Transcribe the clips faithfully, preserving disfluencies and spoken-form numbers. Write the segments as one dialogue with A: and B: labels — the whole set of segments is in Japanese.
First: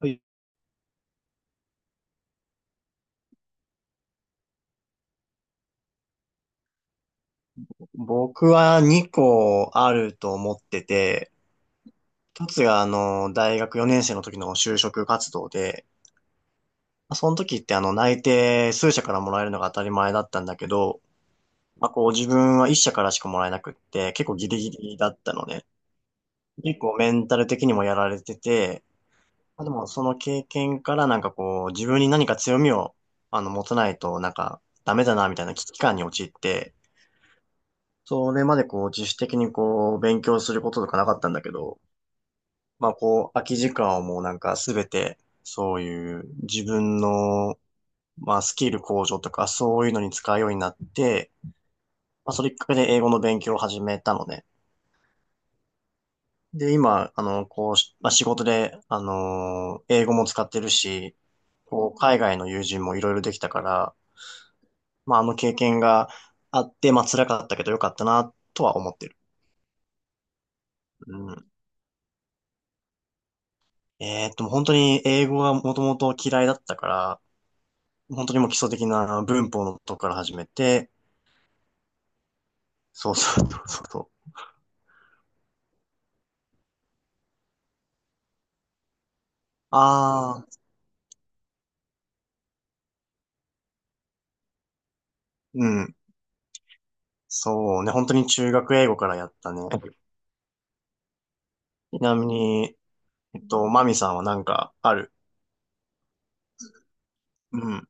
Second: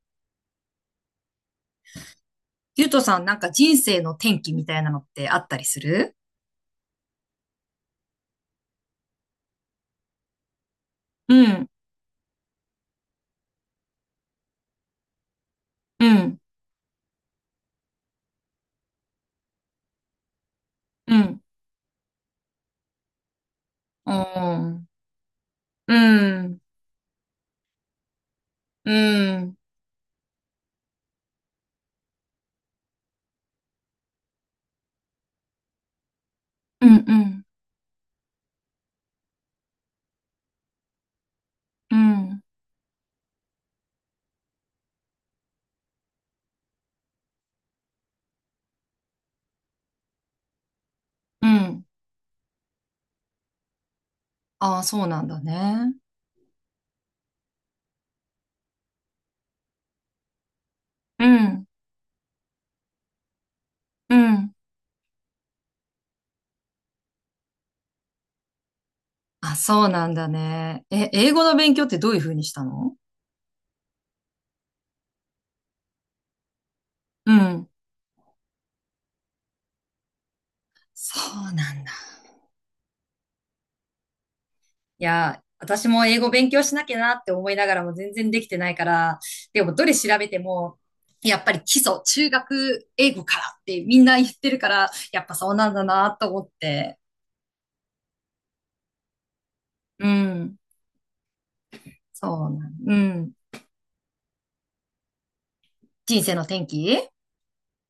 A: はい。
B: ゆうとさん、なんか人生の転機みたいなのってあったりする？
A: 僕はにこあると思ってて、
B: うん、
A: 一つがあの、大学よねん生の時の就職活動で、
B: うん、
A: まあその時ってあの、内定数社からもらえるのが当たり前だったんだけど、
B: うん、
A: まあこう自分はいっ社からしかもらえなくっ
B: う
A: て、結構ギリギ
B: ん、
A: リだったのね。
B: うん、うん、
A: 結構メンタル的にもやられてて、
B: うん、
A: まあでもその経験からなんかこう、自分に何か強みをあの、持たないとなんかダメだなみたいな危機感に陥って、
B: うん、
A: それまでこう、自主的にこう、勉強することとかなかったんだけど、
B: うん、
A: まあこう、空き時間をもうなんかすべて、そういう自分の、まあスキル向上とかそういうのに使うようになって、
B: うん、
A: まあそれきっかけで英語の勉強を始めたのね。
B: ああ、そうなんだね。
A: で、今、あの、こうし、まあ仕事で、あの、英語も使ってるし、
B: うん、
A: こう、海外の友人もいろいろできたから、
B: うん、
A: まああの経験があって、まあ辛かったけどよかったな、とは思ってる。
B: あ、そうなんだね。え、
A: う
B: 英語
A: ん。
B: の勉強ってどういうふうにしたの？
A: えーっと、本当に英語がもともと嫌いだったから、
B: うん。
A: 本当にもう基礎的な文法のとこから始めて、
B: そうなんだ。
A: そうそうそうそうそう。
B: いや、私も英語勉強しなきゃなって思いながらも全然できてないから、でもどれ調べて
A: ああ、
B: も、やっぱり基礎、中学英語からってみんな言ってるから、やっぱそう
A: う
B: なんだ
A: ん。
B: なと思って。
A: そうね、本当に中学英語からやったね。
B: うん。
A: ちなみ
B: そうなん、
A: に、
B: うん。
A: えっと、マミさんはなんかある。
B: 人生の転機？
A: うん。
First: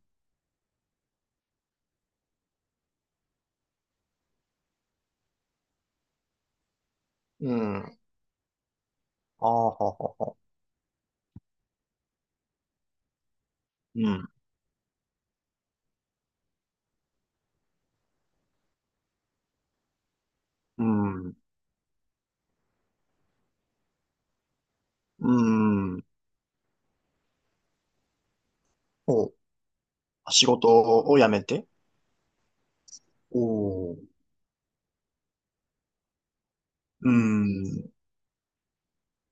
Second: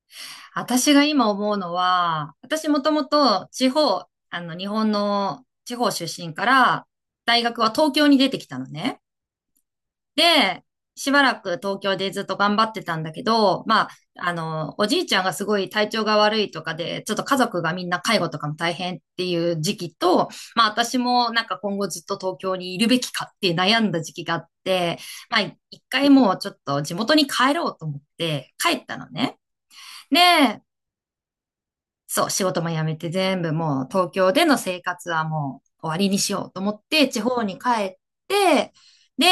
B: 私が今思うのは、私もともと地方、あの、日本の地方出身から、大
A: う
B: 学は
A: ん。
B: 東
A: あ
B: 京に出てきたのね。
A: あ、ははは。
B: で、しばらく東京でずっと頑張ってたんだけど、まあ、
A: うん。
B: あの、おじいちゃんがすごい体調が悪いとかで、ちょっと家族がみんな介護とかも大変っていう時期と、まあ
A: う
B: 私も
A: ん。
B: なんか今後ずっと東京にいるべきかって悩んだ時期があって、
A: う
B: まあ一
A: ん。
B: 回もうちょっと地元に帰ろうと思って帰ったの
A: お、
B: ね。
A: 仕
B: で、
A: 事を辞めて。
B: そう、仕事も辞めて
A: お
B: 全部もう
A: おー。
B: 東京での生活はもう終わりにしようと思って
A: う
B: 地方に帰
A: ん。
B: って、で、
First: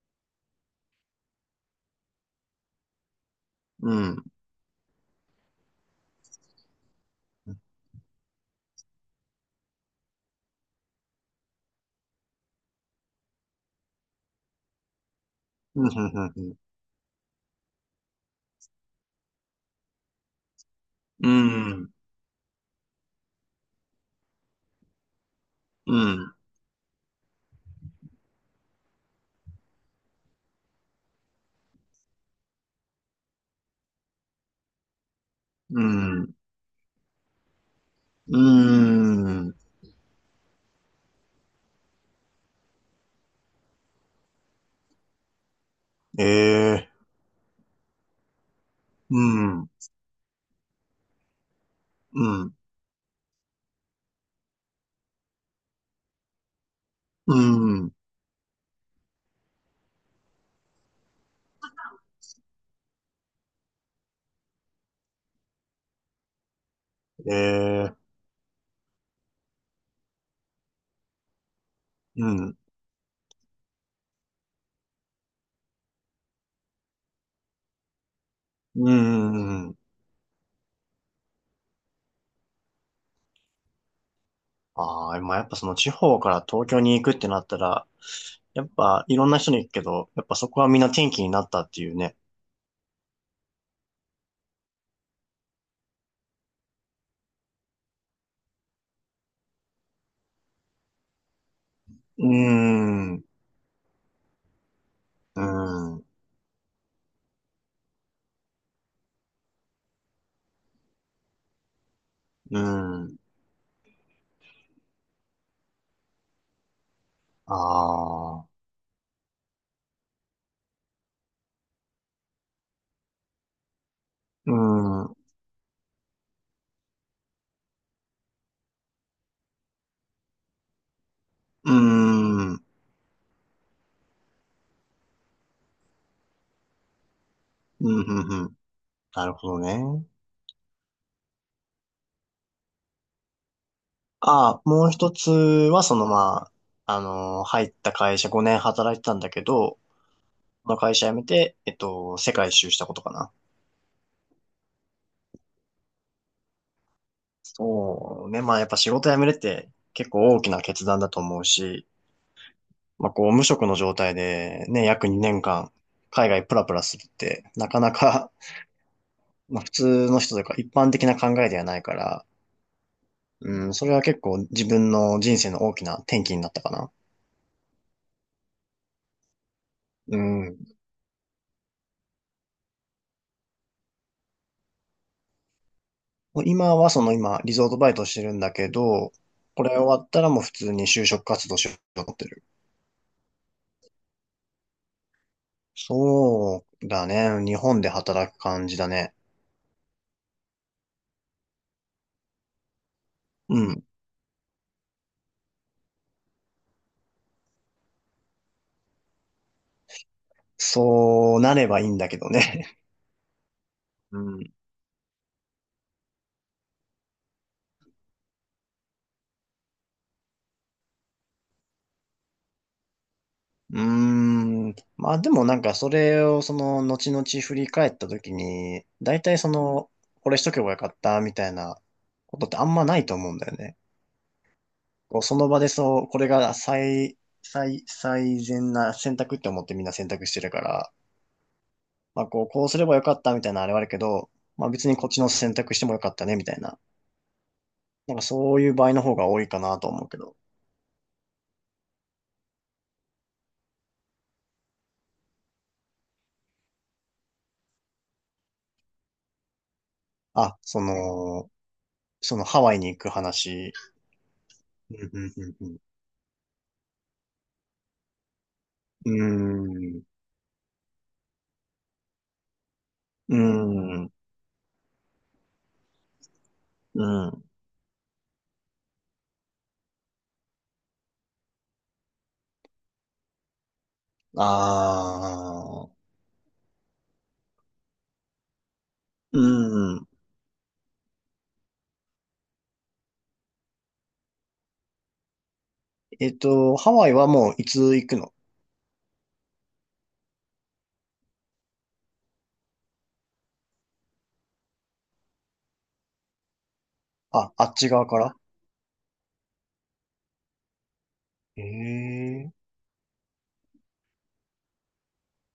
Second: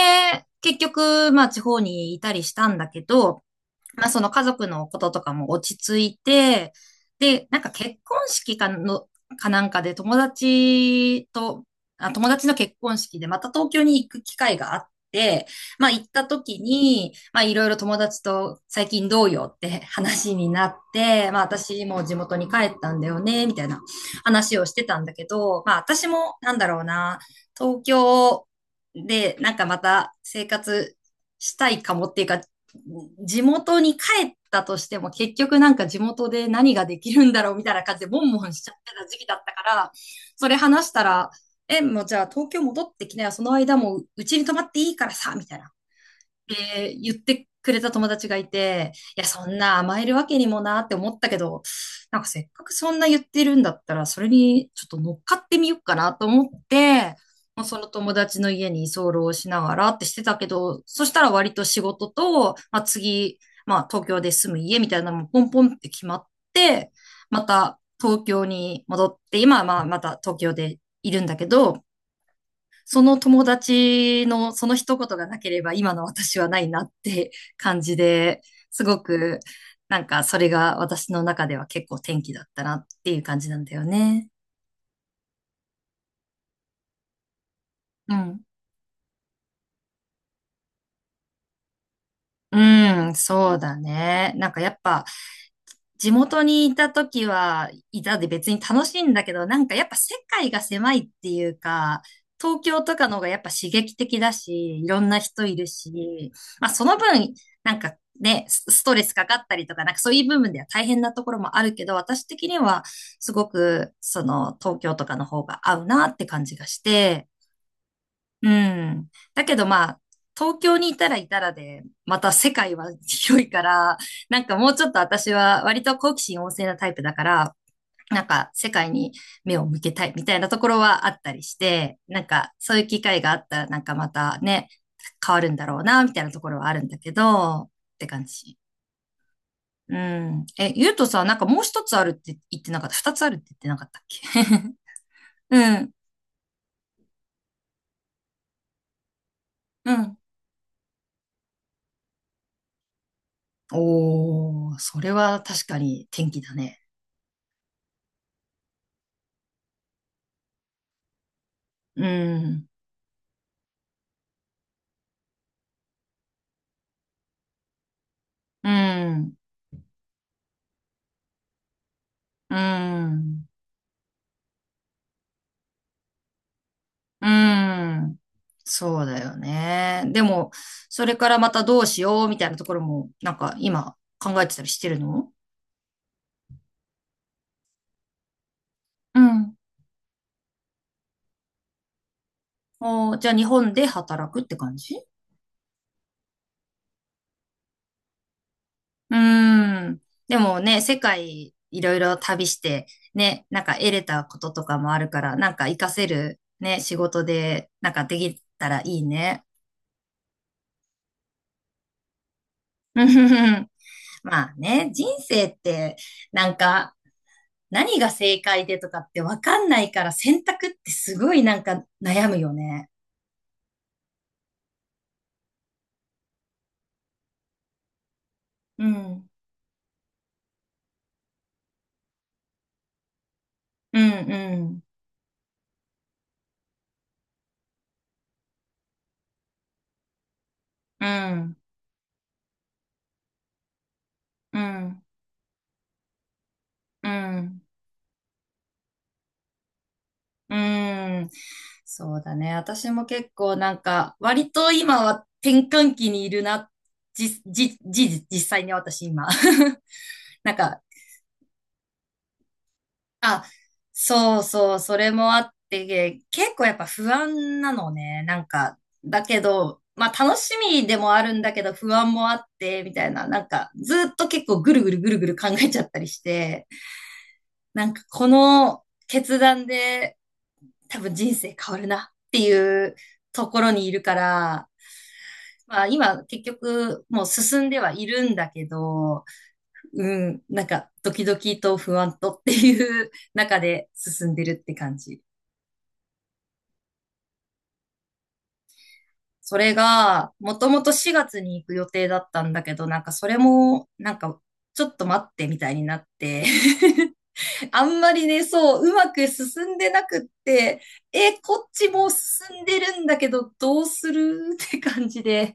B: 結局、まあ地方にいたりしたんだけど、
A: う
B: まあそ
A: ん。
B: の家族のこととかも落ち着いて、で、
A: うん。
B: なんか結婚式かの、かなんかで友達と、あ、友達の結婚式でまた東京に行く機会があって、
A: うん。
B: まあ行った
A: うん。
B: 時に、まあいろいろ友達と最近どうよって話になっ
A: う
B: て、まあ私
A: ん。
B: も地元に帰ったんだよね、みたいな話をしてたんだけど、まあ
A: う
B: 私
A: ん。う
B: も
A: ん。
B: なんだろうな、東京でなんかまた生活したいかもっていうか、地元に帰ったとしても結局なん
A: う
B: か地元
A: ん。
B: で何ができるんだろうみたいな感じでボン
A: うー
B: ボンしちゃってた時期だった
A: ん。
B: から、それ話したら、え、もうじゃあ東京戻ってきなよ、その間もううちに泊まっていいからさ、みたいな。っ
A: ええ。
B: て言ってくれた友達がいて、
A: う
B: いや、そん
A: ん。う
B: な甘えるわけにもなって思ったけど、なんかせっ
A: ん。
B: かくそんな言ってるんだったら、それにちょっと乗っかってみようかなと思って、
A: う
B: まあ、その
A: ん。
B: 友達の家に居候しながらってしてたけど、そしたら割と仕事と、まあ、次、まあ東京で住む家みたいなのもポンポンって決まって、
A: え
B: また
A: え。
B: 東京に戻って、今はまあまた東京でいるんだけど、
A: うん。
B: その友達のその一言がなければ今の私はないなって感じで、す
A: う
B: ごく
A: ん。
B: なんかそれが私の中では結構転機だったなっていう感じなんだよね。
A: ああ、まあ、やっぱその地方から東京に行くってなったら、
B: うん。
A: やっぱいろんな人に行くけど、やっぱそこはみんな転機になったっていうね。
B: うん、そうだね。なんかやっぱ地元にいた時は、いたで別に楽しいんだけど、なんかやっぱ世界が狭いっていうか、
A: うー
B: 東京とか
A: ん。
B: の方
A: う
B: がやっぱ刺激的だし、いろんな
A: ー
B: 人いる
A: ん。う
B: し、まあその分、なんかね、スストレスかかったりとか、なんかそういう部分では大変なところもあるけど、私的に
A: ー
B: は
A: ん。
B: すごくその東京とかの方が合うなって感じがして、
A: あ
B: う
A: あ。
B: ん。だけどまあ、東京にいたらいたらで、また世界は広いから、なん
A: うー
B: かもうちょっと
A: ん。う
B: 私は割と好奇心旺盛なタイプだから、なんか世界に目を向けたいみたいなところはあったりし
A: ー
B: て、なん
A: ん。
B: か
A: うん。
B: そういう機会があったらなんかまたね、変わるんだろうな、みたいなところはあるんだけど、っ
A: うん。
B: て感
A: うん。
B: じ。
A: なるほど
B: う
A: ね。
B: ん。え、ゆうとさ、なんかもう一つあるって言ってなかった？二つあるって言ってなかったっけ？
A: ああ、もう一つ
B: う
A: は、
B: ん。
A: そのまあ、あのー入った会社ごねん働いてたんだけど、
B: うん。
A: この会社辞めて、えっと、世界一周したことかな。
B: おー、それは確かに天気だね。
A: そうね。まあやっぱ仕事辞めるって結構大きな決断だと思うし、
B: うん、
A: まあこう無職の状態でね、約にねんかん海外プラプラするってなかなか、
B: うん、
A: まあ普通の人というか一般的な考えではないから、
B: うん、
A: うん、それは結構自分の人生の大きな転機になったかな。
B: うん。そうだよね。
A: う
B: でも、
A: ん。
B: それからまたどうしようみたいなところも、なんか今考えてたりしてるの？
A: 今はその今リゾートバイトしてるんだけど、
B: うん。
A: これ終わったらもう普通に就職活動しようと思ってる。
B: おー、じゃあ日本で働くって感じ？
A: そうだね。日本で働く感じだね。
B: うーん。でもね、世界いろいろ旅して、ね、
A: う
B: なんか
A: ん。
B: 得れたこととかもあるから、なんか活かせるね、仕事で、なんかできたらいいね。
A: そうなればいいんだけどね。
B: うんふふふ。
A: う
B: ま
A: ん。
B: あ ね、人生って、なんか、何が正解でとかってわかんないから選択ってすごいなんか悩むよね。
A: うーん。まあでもなんかそれをその後々振り返った時
B: う
A: に、大
B: ん、
A: 体その、これしとけばよかったみたいなことってあんまないと思うんだよね。
B: うん、うん、
A: こうその場でそう、これが最、最、最善な選択って思ってみんな選択してるから、
B: うん、
A: まあこう、こうすればよかったみたいなのあれはあるけど、
B: う
A: まあ別に
B: ん、
A: こっちの選択してもよかったねみたいな。
B: うん。
A: なんかそういう場合の方が多いかなと思うけど。
B: うん、そうだね。私も結構なんか割と今は転換期にいるな。じ、じ、じ、実際に私今。なん
A: あ、
B: か、
A: その、そのハワイに行く
B: あ、
A: 話。
B: そうそう、
A: う
B: それ
A: ん
B: もあ
A: う
B: っ
A: んうん
B: て、結構やっぱ不安なのね。なんか、
A: う
B: だけど、
A: ん。う
B: まあ楽しみでもあるんだけど不安もあって、みたいな、
A: ー
B: なんかず
A: ん。
B: っと結構ぐるぐるぐるぐる考えちゃったりして、
A: うん。
B: なんかこの決断で多分人生変わるなっていうところにいるから、まあ
A: ああ。
B: 今結局もう進んではいるんだけど、
A: うん。
B: うん、なんかドキドキと不安とっていう中で進んでるって感じ。
A: えっと、ハワイはもういつ行くの。
B: それが、もともとしがつに行く予定だったんだけど、なんかそれも、なんか、ちょっと待ってみたいになって、
A: あ、あ っ
B: あ
A: ち
B: ん
A: 側
B: ま
A: か
B: り
A: ら。
B: ね、そう、うまく進んでなくって、え、
A: え
B: こっちもう
A: えー。
B: 進んでるんだけど、どうするって感じで、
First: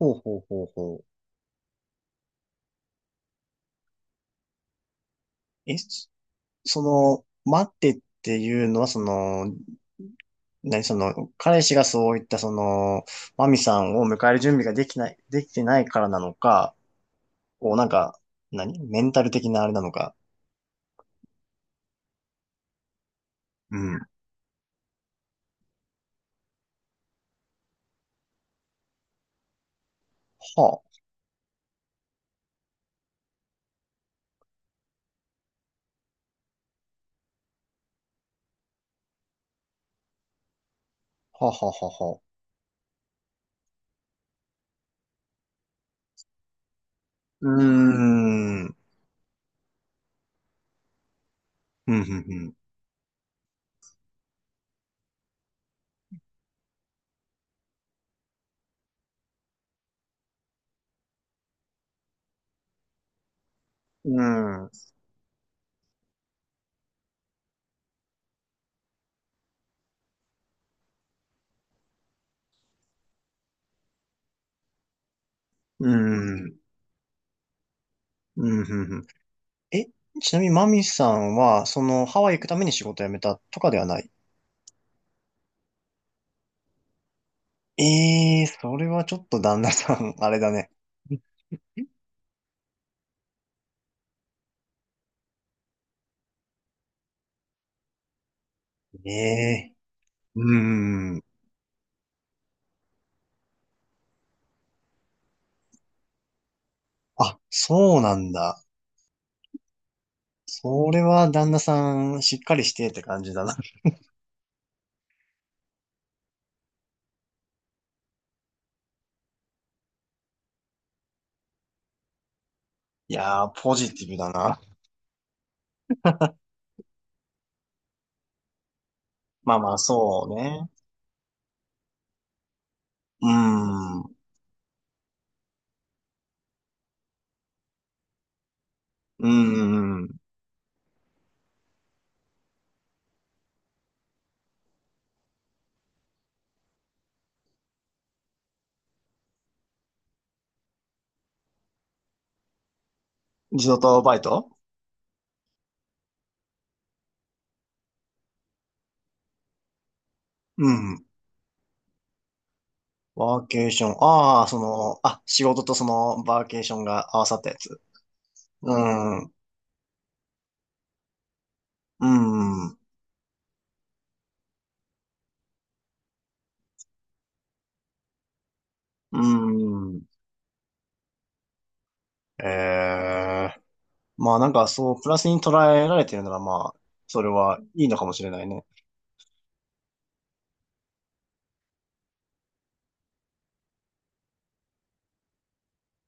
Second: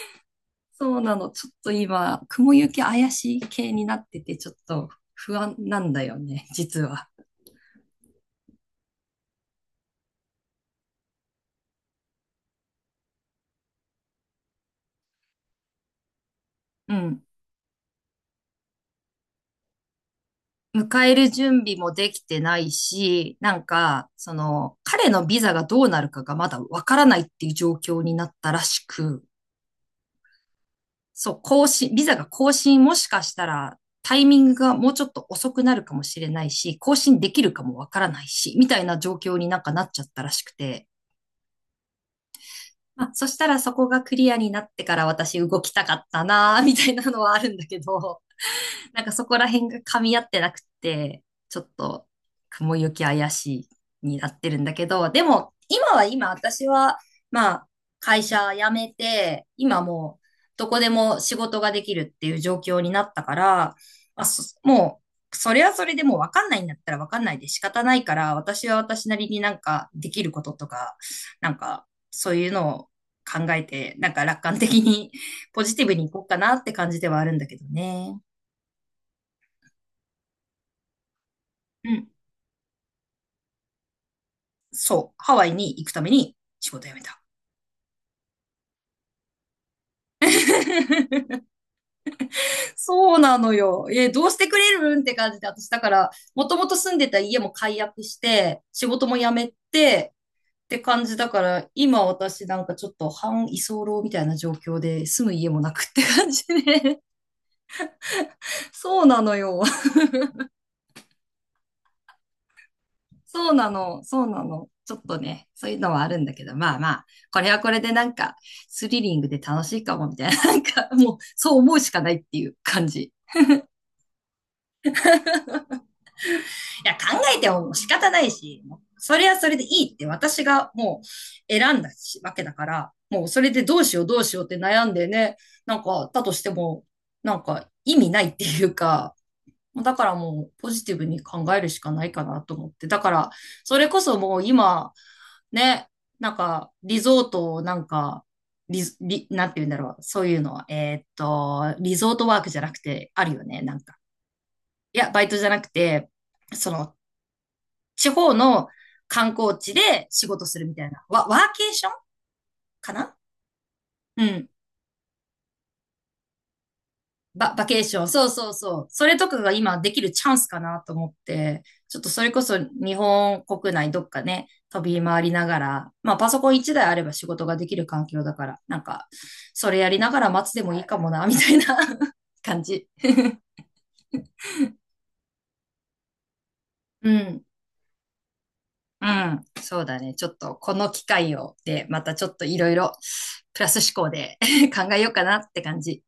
A: ほうほうほうほ
B: そう
A: う。
B: なの、ちょっと今、雲行き怪しい系になってて、ちょっと不安
A: え、
B: なんだ
A: そ
B: よね、実
A: そ
B: は。
A: の、待ってっていうのは、その、何その、彼氏がそういった、その、マミさんを迎える準備ができない、できてないからなのか、
B: うん。
A: こう、なんか、何メンタル的なあれなのか。
B: 迎える準備もできてないし、なん
A: うん。
B: か、
A: は
B: その、彼のビザがどうなるかがまだわからないっていう状況になったらしく、
A: あ、は
B: そう、更新、ビザが更新もしかしたらタイミングがもうちょっと遅くなるかもしれないし、更新できるかもわからないし、みたいな状況になんかなっちゃったらしくて、
A: あ、はあ、はあ、は。
B: まあ、そしたらそこがクリアになってから私動きたかったなーみたいなのはあ
A: う
B: るん
A: ー
B: だけど、
A: ん、うん、
B: なんかそこら辺が噛み合ってなくて、ちょっ
A: う
B: と
A: ん、
B: 雲行き怪しいになってるんだけど、でも今は今私は、まあ会社辞めて、今もうどこでも仕事ができるっていう状況になったから、
A: う
B: まあ、そ
A: ん、うん、
B: もうそれはそれでもうわかんないんだったらわかんないで仕方ないから、私は私なりになんかできることとか、なんかそういうのを考えて、なんか楽観的にポジティ
A: う
B: ブにいこうかな
A: ん、
B: って感じではあるんだけどね。
A: うん。うん。え、ちなみにマミさんは、そ
B: う
A: の、
B: ん。
A: ハワイ行くために仕事辞めたとかではない。
B: そう、ハワイに行くために仕事辞めた。
A: ええー、それはちょっと旦那さん、あれだね。
B: そうなのよ。え、どうしてくれるんって感じで、私だから、もともと住んでた家も解約して、仕事
A: え
B: も辞め
A: え。
B: て、
A: う
B: って感
A: ん。うー
B: じ
A: ん。
B: だから、今私なんかちょっと半居候みたいな状況で、住む家もなくって感じね。
A: あ、そうなんだ。
B: そうなのよ。
A: それは旦那さん、しっかりしてって感じだ
B: そう
A: な。
B: なの、そうなの。ちょっとね、そういうのはあるんだけど、まあまあ、これはこれでなんか、スリリングで楽しいかも、みたいな、なんか、もう、そう思うしかないっていう感じ。
A: いやー、ポジティブだな。
B: や、考えても仕方ないし、それはそ
A: ま
B: れ
A: あ
B: で
A: まあ、
B: いいって
A: そう
B: 私が
A: ね。
B: もう選んだしわけだから、も
A: う
B: う
A: ー
B: それでどうし
A: ん。
B: よ
A: う
B: うどうしようって悩んでね、なんか、だとしても、なんか意味ないっていうか、
A: ー
B: だか
A: ん。
B: らもうポジティブに考えるしかないかなと思って。だから、それこそもう今、ね、なんか、リゾートをなんか、リゾ、リ、なんて言うんだろう。そういうのは、えーっと、リゾートワークじゃなくて、あるよね、
A: リ
B: な
A: ゾー
B: んか。
A: トバイト。
B: いや、バイトじゃなくて、その、地方の観光地で仕事する
A: う
B: みたいな。
A: ん。
B: ワ、ワーケーションかな？
A: ワーケーション。
B: う
A: ああ、
B: ん。
A: その、あ、仕事とその、バーケーションが合わさった
B: バ、
A: や
B: バケ
A: つ。
B: ーション。そうそう
A: う
B: そう。それ
A: ん。
B: と
A: う
B: かが今できるチャンスかなと思って、ちょっ
A: ん。
B: とそれこそ
A: う
B: 日本国内どっかね、飛び回りながら、まあパソコンいちだいあれば仕事ができる環境だから、なんか、それやり
A: ん。
B: ながら待つでもいいかもな、みたいな 感じ。
A: ええ。まあなんかそう、プラスに捉えられてるならまあ、
B: う
A: それ
B: ん。
A: はいいのかもしれないね。
B: うん。そうだね。ちょっとこの機会をで、またちょっといろいろプラス思考で 考えようかなって感じ。